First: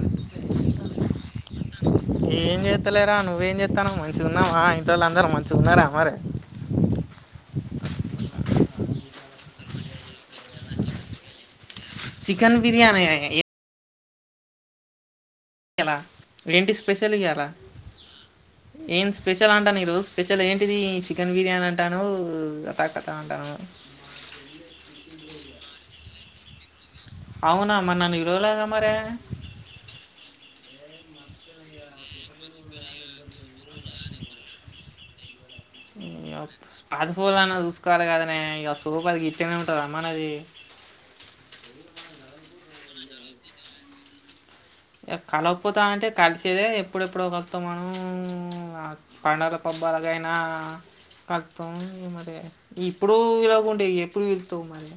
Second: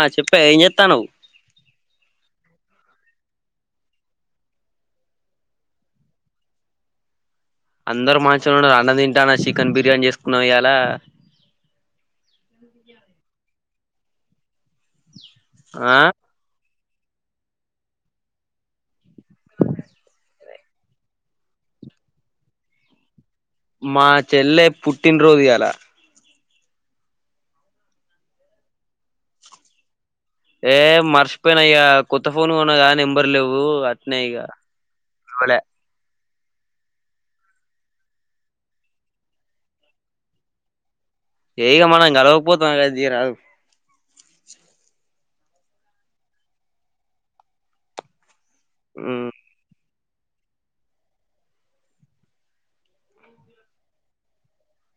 ఆ చెప్పే ఏం చేత్తానవ్ ఏం చేత్తాలేదు రా నువ్వు నువ్వు ఏం చెత్తున్ మంచిగా ఉన్నావా ఇట్ వాళ్ళు అందరూ మంచిగా ఉన్నారా మరి అందరు మంచిగున్నారు అన్న తింటానా చికెన్ బిర్యానీ చేసుకున్నామ్ ఈయాల చికెన్ బిర్యానీయా ఎలా ఆ ఏంటి స్పెషల్ ఈయాల ఏం స్పెషల్ అంటాను ఈ రోజు స్పెషల్ ఏంటిది చికెన్ బిర్యానీ అంటానావ్ అతా కాటా అంట మా చెల్లె పుట్టినరోజు ఈయ్యాల అవునా మరి నన్ను ఇలవలే గా మరే ఏ మర్చిపోయినా ఇగా కొత్త ఫోన్ కొన్నా నెంబర్ లేవు అట్నే ఇగా అవులే పద్ పూలనా చూసుకోవాలి కదనే ఇ సోఫదికి ఇచ్చనే ఉంటంది రమ్మాన్ది. ఏ ఇగా గలవక పోతామా తీరాదు కలపోతా అంటే కలిసేదే ఎప్పుడెప్పుడో కలుస్తాం మనం ఆ మ్ పండగల పబ్బాలకు గైనా కతం మరి ఇప్పుడు ఇలాగండే ఎప్పుడు పిలుత్తావు మరి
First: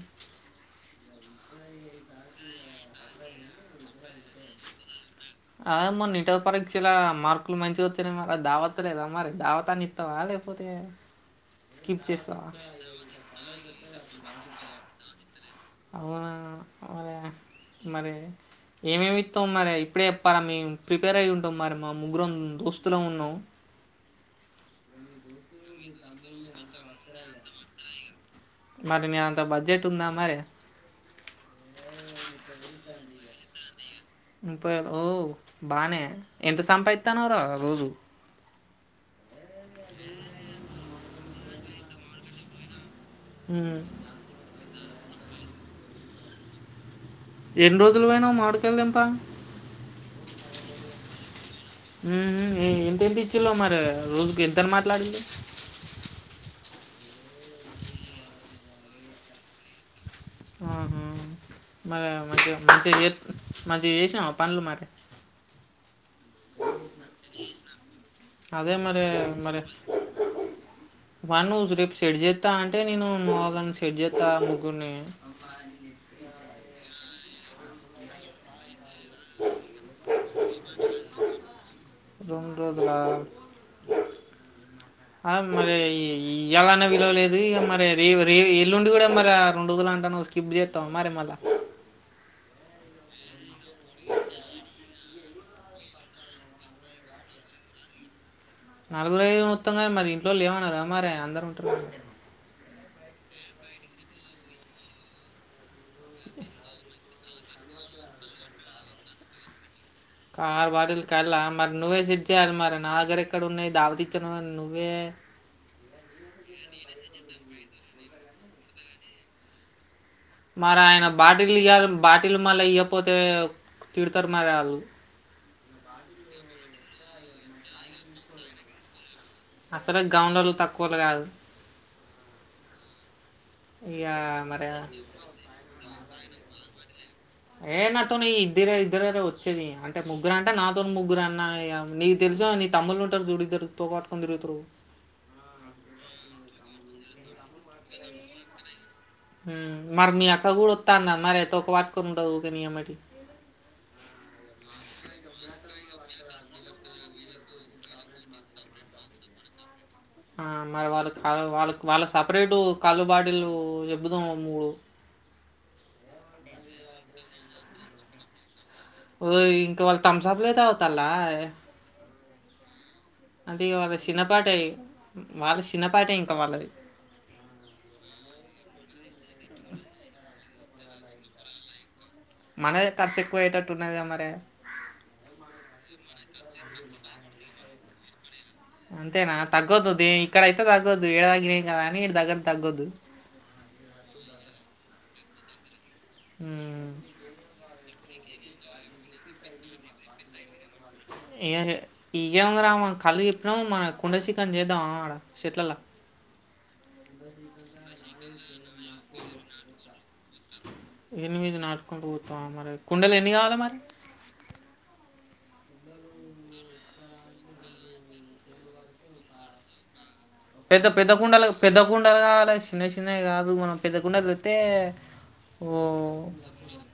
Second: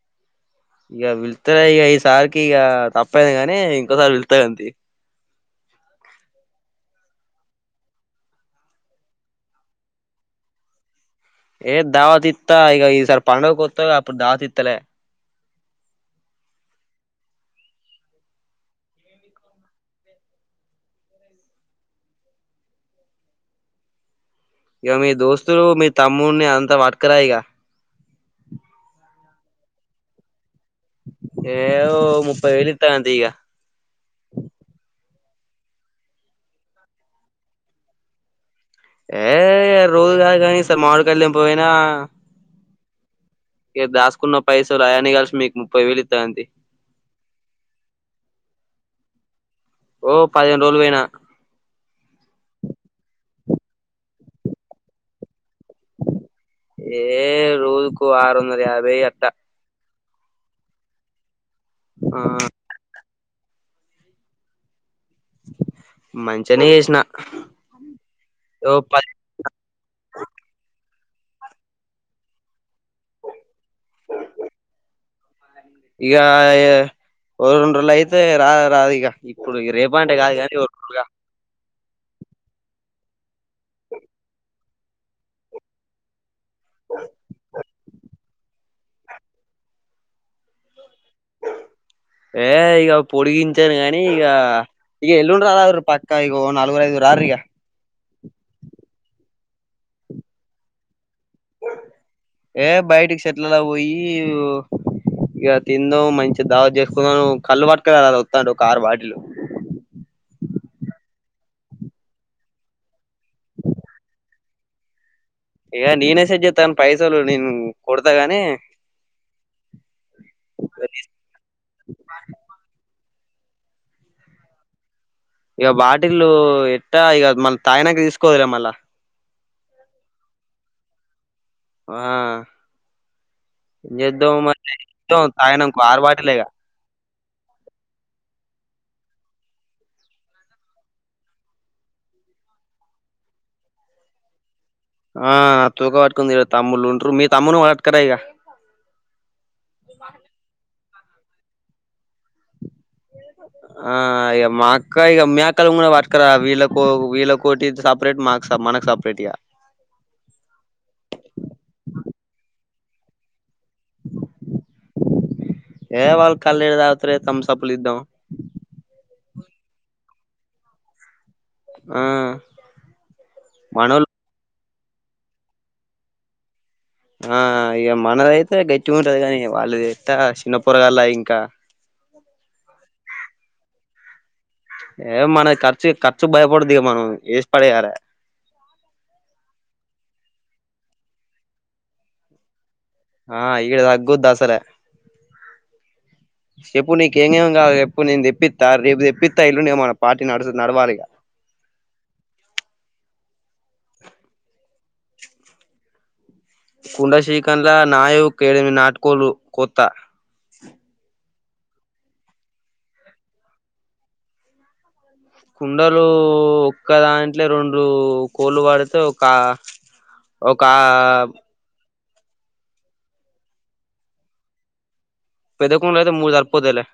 ఇగా పిలిస్తేరే ఇగా ఈ సారికి ఇక తప్పైంది గానీ ఇంకోసారి వెళ్తాయి అడి అద మొన్న ఇంటర్ పరీక్షల మార్కులు మంచిగా వచ్చాయయి మరి దావతలేదా మరి దావత అని ఇస్తావా చెప్పుతే ఏ దావతిత్తా ఇగ ఈసారి పండడుగ కొత్త అప్పుడు దావత్ ఇత్తలే అవునా మరి మరి ఏమేమిత్తవ మరి ఇప్పుడే చెప్ పలా మేము ప్రిపేర్ అయి్య ఉంటాం మరి మా ముగ్గురు దోస్తులామ్ ఉన్నాం ఇగ మీ దోస్తులు మీ తమ్మని అంత పట్టుకరాయిగా మరి నీ అంత బడ్జెట్ ఉందా మరి ఏవో ముప్పై వేలు ఇత్త గాని తీఇగ ముప్పై వేలు ఓహ బానే ఎంత సంపాదిస్తాను రా రోజు ఏ రోజ కనీసం మామిడి కాయలు తెంపబోయిన ఉమ్, ఇ దాసుకున్న పైసలు ఆయన్ని కలిపి మీకు ముప్పై వేలు ఇస్త అంతే ఎన్ని రోజులు పోయినా మామిడికాయలు తెంప ఓహ పదిహేను రోజులు పోయినా ఎంతెంత ఇచ్చిండ్రు మరి రోజుకి ఎంతని మాట్లాడిండ్రు ఏ రోజుకు ఆరు వందల యాభై అట్ట ఆహ మరి ఆ మంచిగా మంచిగా మంచిగా చేసినాం పన్లు మరి మంచిగ నే చేసిన ఓ అదే మరి పది మరి వా నువ్వు రేపు సెట్ చేస్తా అంటే నేను మని చెషడ్ చేస్తా ముగ్గురిని ఇగా ఒక రెండు రోజులు అయితే రా రాదు ఇక ఇప్పుడు రేపు అంటే కాదు కానీ రరా రెండు రోజుల అ మరి ఎలానే విలువలేదుక మరి రేవ ఎల్లుండి కూడా మరి ఆ రెండు రోజుల అంటాను్ స్కిప్ చేస్తాం మరి మళ్ళ ఏ ఇక పొడిగించాను కాగానీ ఇక ఇక ఎల్లుండ రాదా పక్కా ఇక నలుగురు ఐదు రండి యః నలుగు ఐదుగురు వ త్తం కానీ మరి ఇంట్లో వాళ్ళు లేమన్నారు మరి అందరు ఉంటున్నారు ఏ బయటికి చెట్లలా పోయి ఇక తింద మంచి దావా చేసుకున్నాను కల్లుఅ పట్టుకర ఒక ఆరు బాటిళ్లు కారు వాటిల కల్లా మరి నువ్వే సెట్ చేయాలి మరి నా దగ్గర ఎక్కడ ఉన్నాయి దావతచ్చను నువ్వే ఇక నేనే సెట్ చేస్తా కానీ పైసలు నేను కొడతాగాని మరి ఆయన బాటిలు ఇ బాటిలు మళ్ అయ్య పోతే తిడతారు మరి వాళ్ళు ఇక బాటిలు ఇస్తా ఇక మన తాగనాకి తీసుకోదులే మళ్ళా అసలు గౌన్లోలు తక్కువలు కాదు ఏం ఇక మరి చేద్దామరి తాగినంక ఇంకో ఆరు బాటిల్ లే ఇగ ఏ నాతో న ఇద్దరే ఇద్దరే వచ్చేది అంటే ముగ్గురు అంటే నాతో ముగ్గురు అన్నా నీకు తెలుసు మీ తమ్ముళ్లు ఉంటారు చూడు ఇద్దరు తోక పట్టుకొని తిరుగుతుంటారు ఆ తూక పట్టుకుంది తమ్ములు ఉంటారు మీ తమ్మును వాటుకరాాయిగా హమ్ మరి మీ అక్క కూడా వస్తాన్నారు మరి తోక పట్టుకొని ఉంటుంది ఊకే నీ అమ్మటి ఆ అయ మా అక్క కా ఇక మీ అక్క ను కూడా వాట్కరా వీళ్ళ వీళ్ళ కోటి సపరేట్ మాకు మనకు సపరేట్ గా ఆ మరి వాళ్ళ వాళ్ళ వాళ్ళ సపరేటు కళ్ళ బాటిల్ ఏ వాళ్ళ కల్లు ఏడ దా తరే తమ్సప్పులిద్దాం ఓ ఇంక వాళ్ళు తమ్సప్ లే తాగుతాల్లా ఆ అది వాళ్ళ మనోళ్ళు చిన్నపాటయి వాళ్ళ చిన్నపాటే ఇంక వాళ్ళది ఆ ఇగ మనదైతే గట్టిగా ఉంటది గానీ వాళ్ళది ఎట్టా చిన్న పొరగాల్లా ఇంకా లైకో పోయేటట్టు ఉన్నదిగా మరే ఏ మన ఖర్చు ఖర్చు భయపడదు ఇగ మనం ఏసి పడేయాల అంతేనా తగ్గద్దు దే ఇక్కడైతే తగ్గొద్దు ఏడ తగ్గినయి కదా అని ఈడ తగ్గట్టు తగ్గద్దు ఆ ఇక్కడ తగ్గుద్దసలే ఉమ్, షెప్పు నీకు ఎంగేం గావాల ప్పు నేను దెప్పిత్తా రేపు దెప్పిత్తా ఎల్లుండి ఇగ మన పార్టీ నడుసు నడవాలి ఇగ [unintelligible] ఇయ్యంగురా మన కల్లు చెప్పినాము మన కుండ సికన్ చేద్దామా ఆడ చెట్లల్లా కుండ షికన్ ల నాయు కేడెనిమి నాటుకోల్లు కోత్తా ఎనిమిది నాటు కోళ్ళు కోత్తావా మరి కుండలు ఎన్ని కావాల మరి కుండలు ఒక్క దాంట్లో రెండు కోళ్ళు పడితే ఒక ఒక పెద్ద పెద్ద కుండలు పెద్ద కుండలు గావాలె చిన్న చిన్నవి గాదు మనం పెద్ద కుండలు తెత్తే పెద్ద ఓ కుండలో అయితే మూడు సరిపోతాయిలే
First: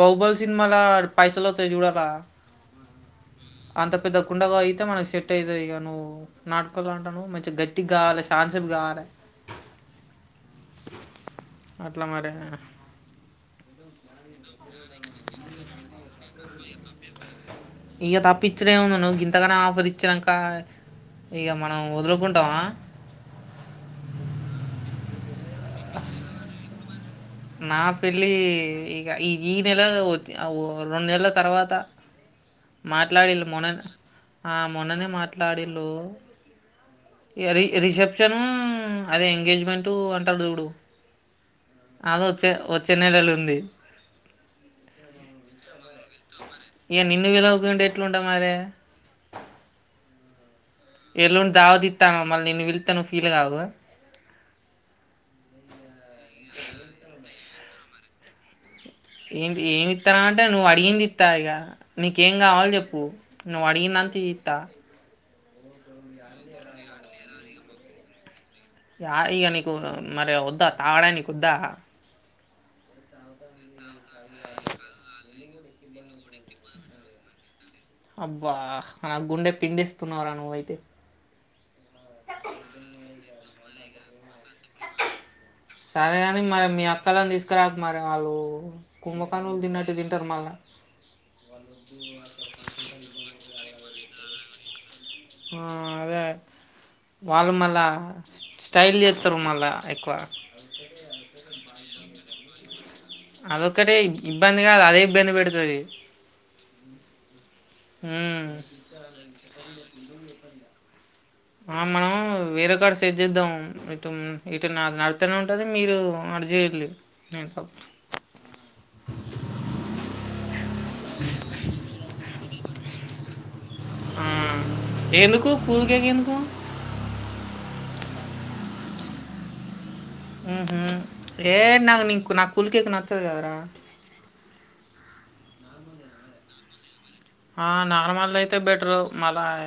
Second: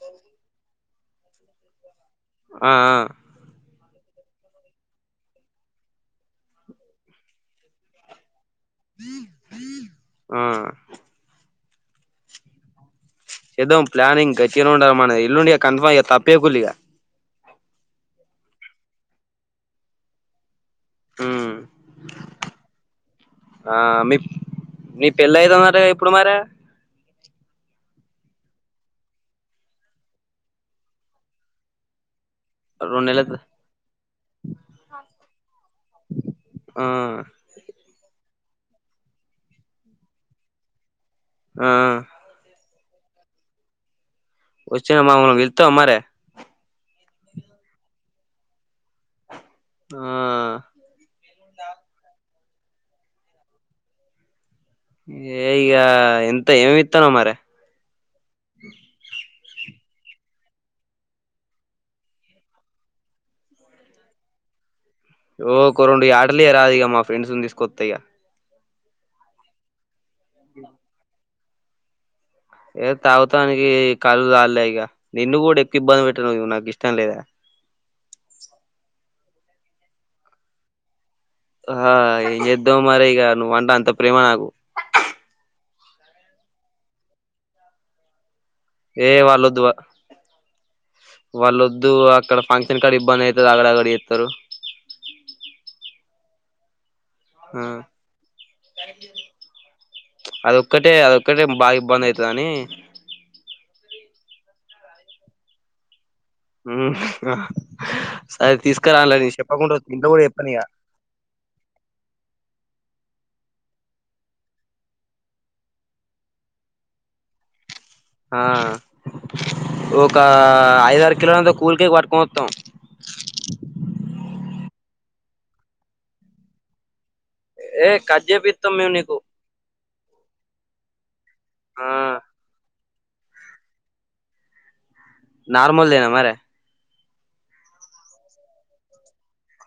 బహుబల్ సినిమా ల పైసలోత్తాయి జూడు అలా ఆ ఆ కుండాగా అయితే మనకు సెట్ ఐతదిగ నువ్వు నాటుకోల్లు అంటానావ్ మంచిగ గట్టిగ్గావాలె టాన్సిప్ గావాలె ఆ అట్లా మరి షేద్దాం ప్లానింగ్ గట్టిగనే ఉండాలి మనది ఎల్లుండి ఇగ కన్ఫామ్ ఇగ తప్పేకుల్లి ఇగ ఇగ తప్పిచ్చుడేముంది నువ్వు గింతగన ఆఫర్ ఇచ్చినంక ఇగ ఉమ్ మనం వదులుకుంటాం ఆ మీ మీ పెళ్ళైతు మరే ఇప్పుడు మారే నా పెళ్ళి ఇగ ఈ ఈ నెల [unintelligible] రెండు నెలల తర్వాత రెండు నెల మాట్లాడిళ్ళు మొన ఆ మొన్ననే మాట్లాడిళ్ళు ఆ ఇగ రి రిసెప్షను అదే ఎంగేజ్మెంటు అంటాడు జూడు ఆ అదొచ్చే వచ్చే నెలలుంది వచ్చిన మమ్మల్ని పిలుత్తావా మరి ఇగ నిన్ను పిలువకుంటే ఎట్లుంటా మరె ఆ ఎల్లుండి దావత్ ఇత్తానావ్ మల్లి నిన్ను పిలిత్తే నువ్ ఫీల్ గావా ఏ ఇగ ఎంత ఏమిత్తానావ్ మరి ఏంటి ఏమిత్తానావ్ అంటే నువ్వు అడిగింది ఇత్తా ఇగ నీకేం గావాల జప్పు నువ్వు అడిగిందా దానికి దీత్తా ఓ ఓక్క రెండు యాటలియ్యరాదు ఇగ మా ఫ్రెండ్సును తీసుకొత్తా ఇయ యా ఇయ నీకు మరి వద్దా తావడానికి వద్దా ఏ తాగుతానికి కల్లు జాల్లే ఇగ నిన్ను గూడె కిబ్బంది పెట్ట నువ్ నాకు ఇష్టం లేదే అబ్బా నా గుండె పిండిస్తున్నావురా నువ్వైతే ఆ ఏం జేద్దాం మరి ఇగ నువ్వంటే అంత ప్రేమ నాకు సరేగానీ మరి మీ అక్కలని తీసుకురాకు మరి ఆళ్ళు ఏ కుంభకర్ణులు వాళ్ళొద్దు వా- తిన్నట్టు తింటారు మళ్ళా వాళ్ళొద్దు అక్కడ ఫంక్షన్ కాడ ఇబ్బంది ఐతుది ఆగడ ఆగడ జేత్తారు ఆ అదే వాళ్ళు ఆ మళ్ళా స్ స్టైల్ చేత్తరు మళ్ళా ఎక్కువ ఆ అదొక్కటే ఇబ్ ఇబ్బంది కాదు అదే ఇబ్బంది పెడుతది ఊమ్ సరే తీస్కరాన్ లే నీక్ షెప్పకుండా వస్ ఇంట్లో కూడా చెప్పను ఇగ ఆ మనం వేరే సోట చేద్దాం ఇటు మ్ ఇటు నా నడుత్తనే ఉంటది మీరు జెయ్యట్లేదు ఏంటో ఆ ఒక ఐదారు కిలోలంతా కూల్ కేక్ పట్టుకో వొత్తాం ఆ ఎందుకు కూల్ కేక్ ఎందుకు ఏ కట్ జేపిత్తాం మేం నీకు ఊహు ఏ ఆ నాకు నీ నా కూల్ కేక్ నచ్చదు కదరా నార్మల్ దేనా మరె ఆ నార్మల్ దైతే బెట్రు మళ్ళా ఆ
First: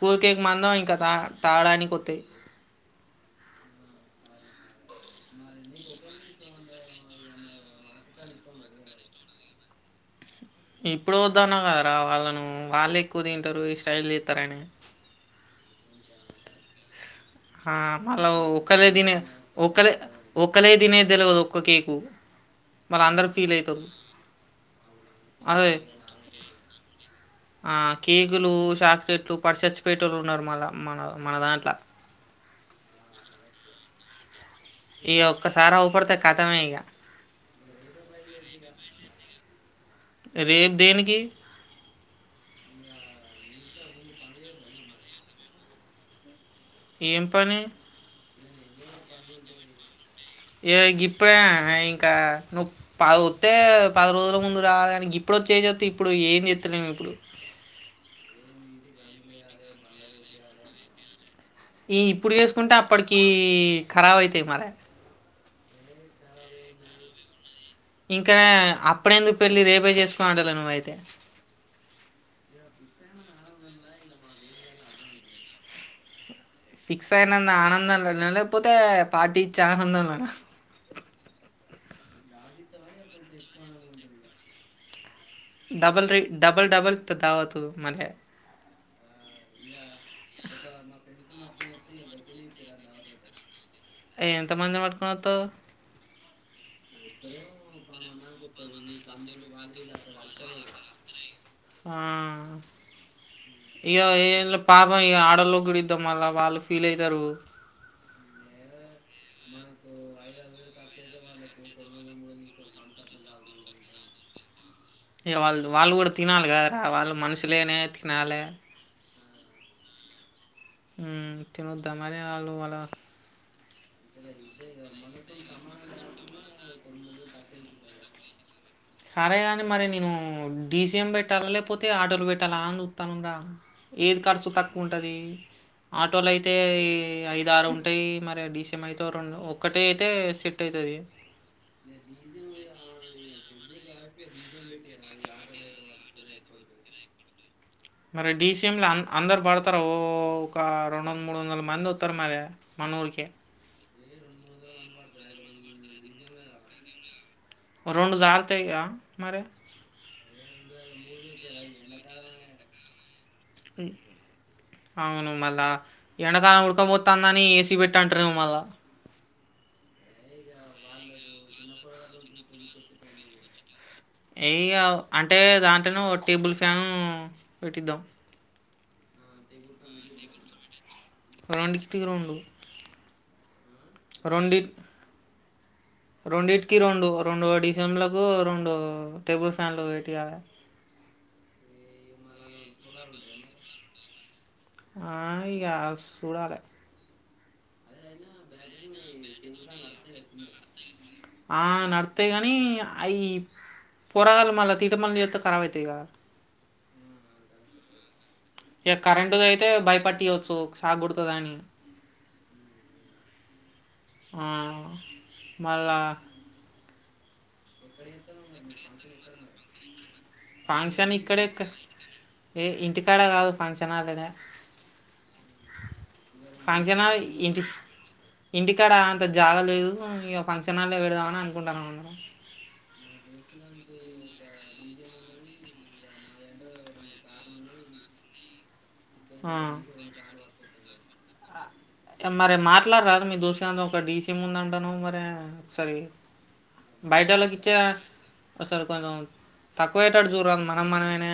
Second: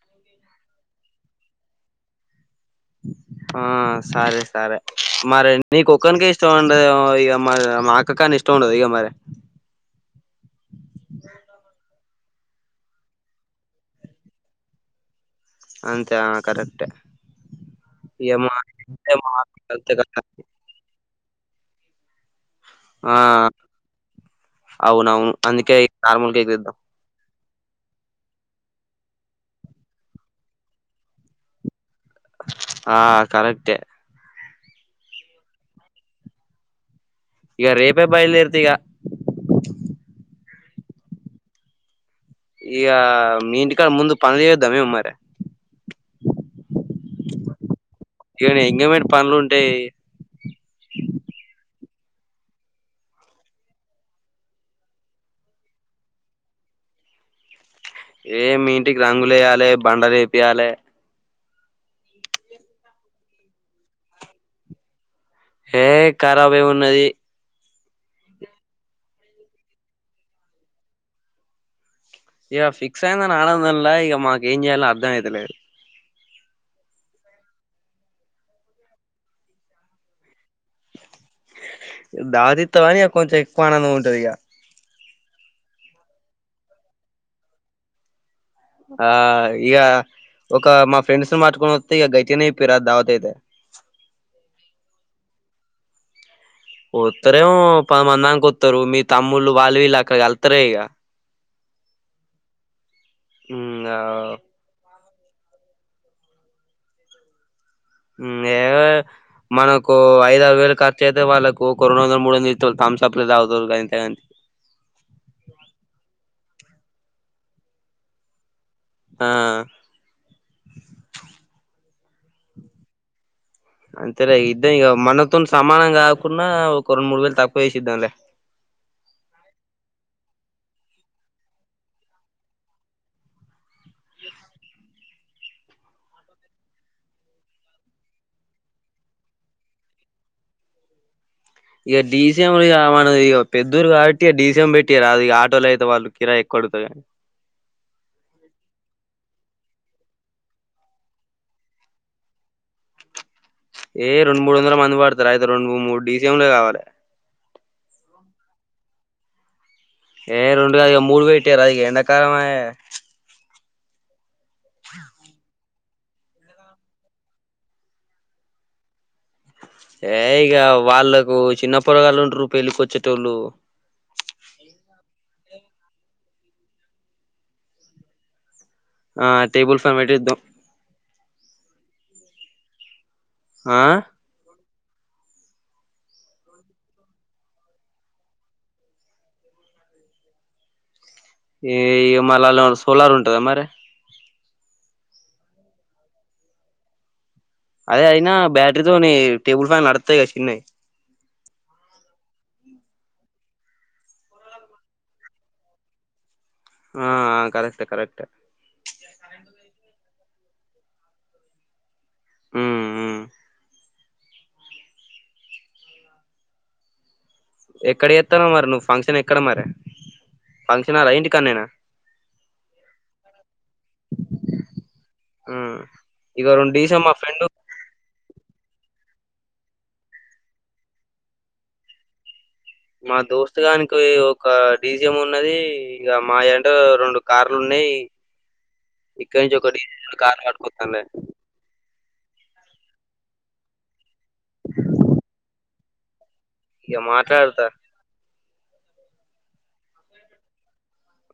కూల్ కేక్ మందం ఇంకా తా తాగడానికి ఒత్తి ఆ సరే సరే మరి నీ కొక్కనికే ఇష్టం ఉండే ఇక మరి మా అక్క కని ఇష్టం ఉండదు ఇగ మరి సి ఇప్పుడు వద్దన్నా కదరా వాళ్ళను వాళ్ళు ఎక్కువ తింటరు ఈ స్టైల్ చేత్తరని అంతే ఆ కరెక్టే హా మళ్ళా ఇగ మా ఒకలే తినే అంతే ఒక్కలే కదా ఒకలే తినే తెల్వదు ఒక్క కేకు మళ్ళీ ఆ అందరూ ఫీల్ అవుతారు అవును అవును అదే అందుకే ఇ నార్మల్ కేక్ తెద్దాం ఆ కేకులు చాక్లెట్లు పడి సచ్చిపేటోళ్ళు ఉన్నారు మళ్ళ మన మన దాంట్ల ఆ కరెక్టే ఈ ఒక్కసారి ఔపడితే ఖథమే ఇక ఇగ రేపే బయల్దేర్తా ఇగ రేప్ దేనికి? ఇక మీంటికాడ ముందు పనులు చేయద్దా మేము మరి ఏం పని? ఇవన్ని ఎంగేమంట్ పనులు ఉంటాయ్ ఏ గిప్పుడే ఇంకా నువ్ పా వత్తే పది రోజుల ముందు రావాలి గాని గిప్పుడ్ ఇప్పుడు వచ్చి ఏం చేేత్తవ్ ఇప్పుడు ఏం చేత్తలేం ఇప్పుడు ఏ మీ ఇంటికి రంగులు ఎయ్యాలి బండలు వేపియాలె ఈ ఇప్పుడు వేసుకుంటే అప్పటికి ఖరాబ్ అయితాయి మరె ఏ ఖరాబు ఏమున్నది? ఇంకా అప్పుడెందుకు పెళ్ళి రేపే చేసుకు అంటాలే నువైతే ఇక ఫిక్స్ అయింది ఆనందం లా ఇక మాకు ఏం చేయల్నా అర్థం అయితలేదు ఫిక్స్ అయినంత ఆనందం లోనా లేక్పోతే పార్టీ ఇచ్చే ఆనందం లేనా దావత్ ఇత్తావని కొంచెం ఎక్కువ ఆనందం ఉంటది ఇగ డబల్ రీ డబల్ డబల్ త్ దావతు మళ్లే ఆ ఇక ఒక మా ఫ్రెండ్స్ ను పట్టుకొని వత్తే ఇక గజని పిరా ధావత్ ఐతే ఎంతమందిని పట్టుకొని వత్తావ్? వత్తరేమో పదిమందానికి వత్తరు మీ తమ్ముళ్ళు వాళ్ళు వీళ్ళు అక్కడ కలుత్తారే ఇక హ్మ్మ్ ఇంగా ఇగా ఏ లే పాప ఇ అడోల్లగుడిద్డం మళ్ళ వాళ్ళు ఫీల్ అవుతారు ఏ మనకు ఐద ఆరు వేలు కర్ యితే వాళ్ళకు కొరోనా వ మడ ఇ తంసుప్లు తాగుతారు గంతేగని ఏ వాళ్ళు వాళ్ళు కూడా తినాలి కదరా వాళ్ళు మనుషులేనయే తినాలే ఆ హ్మ్మ్ తినొద్దామరీ వాళ్ళు వాళ్ళ అంతేలే ఇద్దం ఇక మనతో సమానంగా కాకుండా ఒక రెండు మూడు వేలు తక్కువ చేసిద్దాంలే సరే అని మరి నేను డీసీఎం పెట్టాలా లేకపోతే ఆటోలు పెట్టాలా అని సుత్తనం రా ఏది ఖర్చు తక్కువ ఉంటది అ ఆటోలు అయితే ఈ ఐద ఆరు ఉంటాయి మరి డిసీఎం అయితే రెండు ఒక్కటి అయితే సెట్ అయి ది ఇక డిసీఎం మనది పెద్దరు కాబట్టి డిసీఎం పెట్టియ రాదు ఆటోలు అయితే వాళ్ళు కిరాయి ఎక్కువ అడుగుతది కానీ మరి డీసీఎం ల అందరు పడతారు ఓ ఒక రెండు వందల మూడు వందల మంది వస్తారు మరి మన ఊరికి ఏ రెండు మూడు వందల మంది పడతారు అయితే రెండు మూడు మూడు డిీసీఎంలే కావాలే రొండు సాల్తాయి గా మరి ఏ రెండు కాదు మూడు పెట్టియ్యారాదు ఇగ ఎండాకాలం అయే అవును మళ్ళా ఎండాకాలం ఉడకబోతుందని ఏసీ పెట్టుంటారు ఏమో మళ్ళ ఏ ఇగా వాళ్ళకు చిన్న పొరగాళ్లు ఉంట్ర పెళ్ళికిొచ్చేటోళ్ళు ఏ ఇగ అంటే దాంట్లనే ఓ టేబుల్ ఫ్యాను పెట్టిద్దాం ఆ టేబుల్ ఫ్యాన్ పెట్టిద్దాం రొండిటికి రెండు ఆ రోండిత్ రెండింటికి రెండు రెండు డి సి ఎం లకు రెండు టేబుల్ ఫ్యాన్లు వెట్టియ్యలే ఈ ఇగ మళ్ళ అల్లా ఏం సోలార్ ఉంటద మరే ఆ ఇగా సుడాలే అదే అయినా బ్యాటరీతోనీ టేబుల్ ఫ్యాన్ నడుతయ్యు గాదా సిన్నై అస్తయి కానీ అ పోరాగాలు మళ్ళా తీట పనులు చెత్తే కరబ్ అవుతాయి కదా ఆ కరెక్ట్ కరెక్ట్ ఇక కరెంటు అయితే భయపట్య్వచ్చు షాక్ కోడుతుంది అని హ్మ్మ్ హ్మ్మ్ హ్మ్మ్ మళ్ళ ఎక్కడ చెత్తనవ్ మరి నువ్వు ఫంక్షన్ ఎక్కడ మరే ఫంక్క్షన్ ఇక్కడ క్క ఏ ఇంటికాడ కాదు ఫంక్షన్ హాల్ లానే ఉమ్ ఇగో రెండు డీజే మా ఫంక్షన్హాల్ ఫ్రెండ్ ఇంటి ఇంటికాడ అంత జాగలేదు ఇక ఫంక్షన్ల్లోే పెడదామని అనుకుంటున్నాం అందరం మా దోస్తుగానికి ఒక డీసిఎం ఉన్నది ఇంకా మా అంటే ఏంటో రెండు కార్లు ఉన్నాయి హ్మ్మ్ ఇక్కడ నుంచి ఒకటి కార్ కట్టుకస్తాండి మరి మాట్లాడరాదు మీ దోస్తుగంది ఒక డీసీఏం ఉంది అంటున్నావ్ మరి ఒకసరి ఇగ మాట్లాడతా బయడాలోకిచా సారి కొంచెం తక్కువేటడు చూడనా మనం మనమనే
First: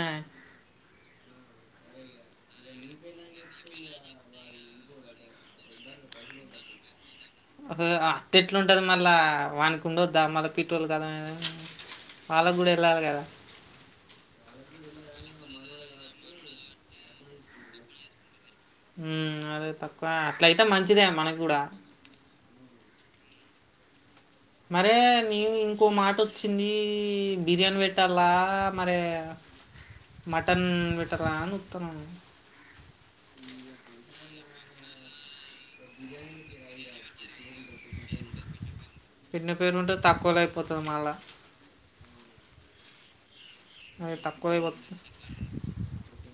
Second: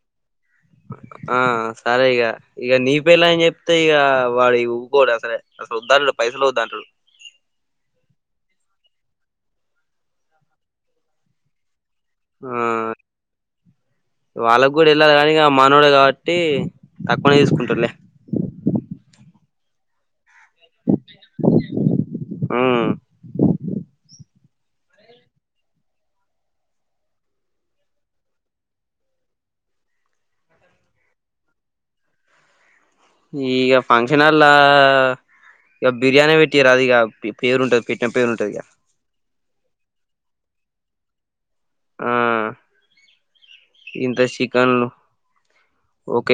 ఆ సరే ఇక ఇక నీ పిల్లని చెప్తే ఇక వాడు వ్కోడు అసలేే అసలు ఉద్ద పైసలు వద్దంటాడు అట్ ఎట్లుంటది మళ్ళా వాకుండ వద్దా మళ్ళా పెట్రోల్ కదా ఆ వాళ్ళకు కూడా వెళ్ళాలి కదా వాళ్ళకి కూడా వెళ్ళాలి కాని మానవడు కాబట్టి తక్కువనే తీసుకుంటలే ఉమ్ అదే తక్కువ అట్లయితే మంచిదే మనకు కూడా ఉమ్ మరే నేను ఇంకో మాట వచ్చింది బిర్యానీ పెట్టాలా మరి మటన్ పెట్టరా చూస్తున్నాను ఈగ ఫంక్షన్ అలా ఇ బిర్యానీ పెట్టరా అది పేరు ఉంటుంది పెట్టం పేరుంటుంది ఇక పిన్న పేరు ఉంటే తక్కువలో అయిపోతుంది మళ్ళా ఆ ఇంత తక్కువ చికెన్లు అయిపోతుంది ఓక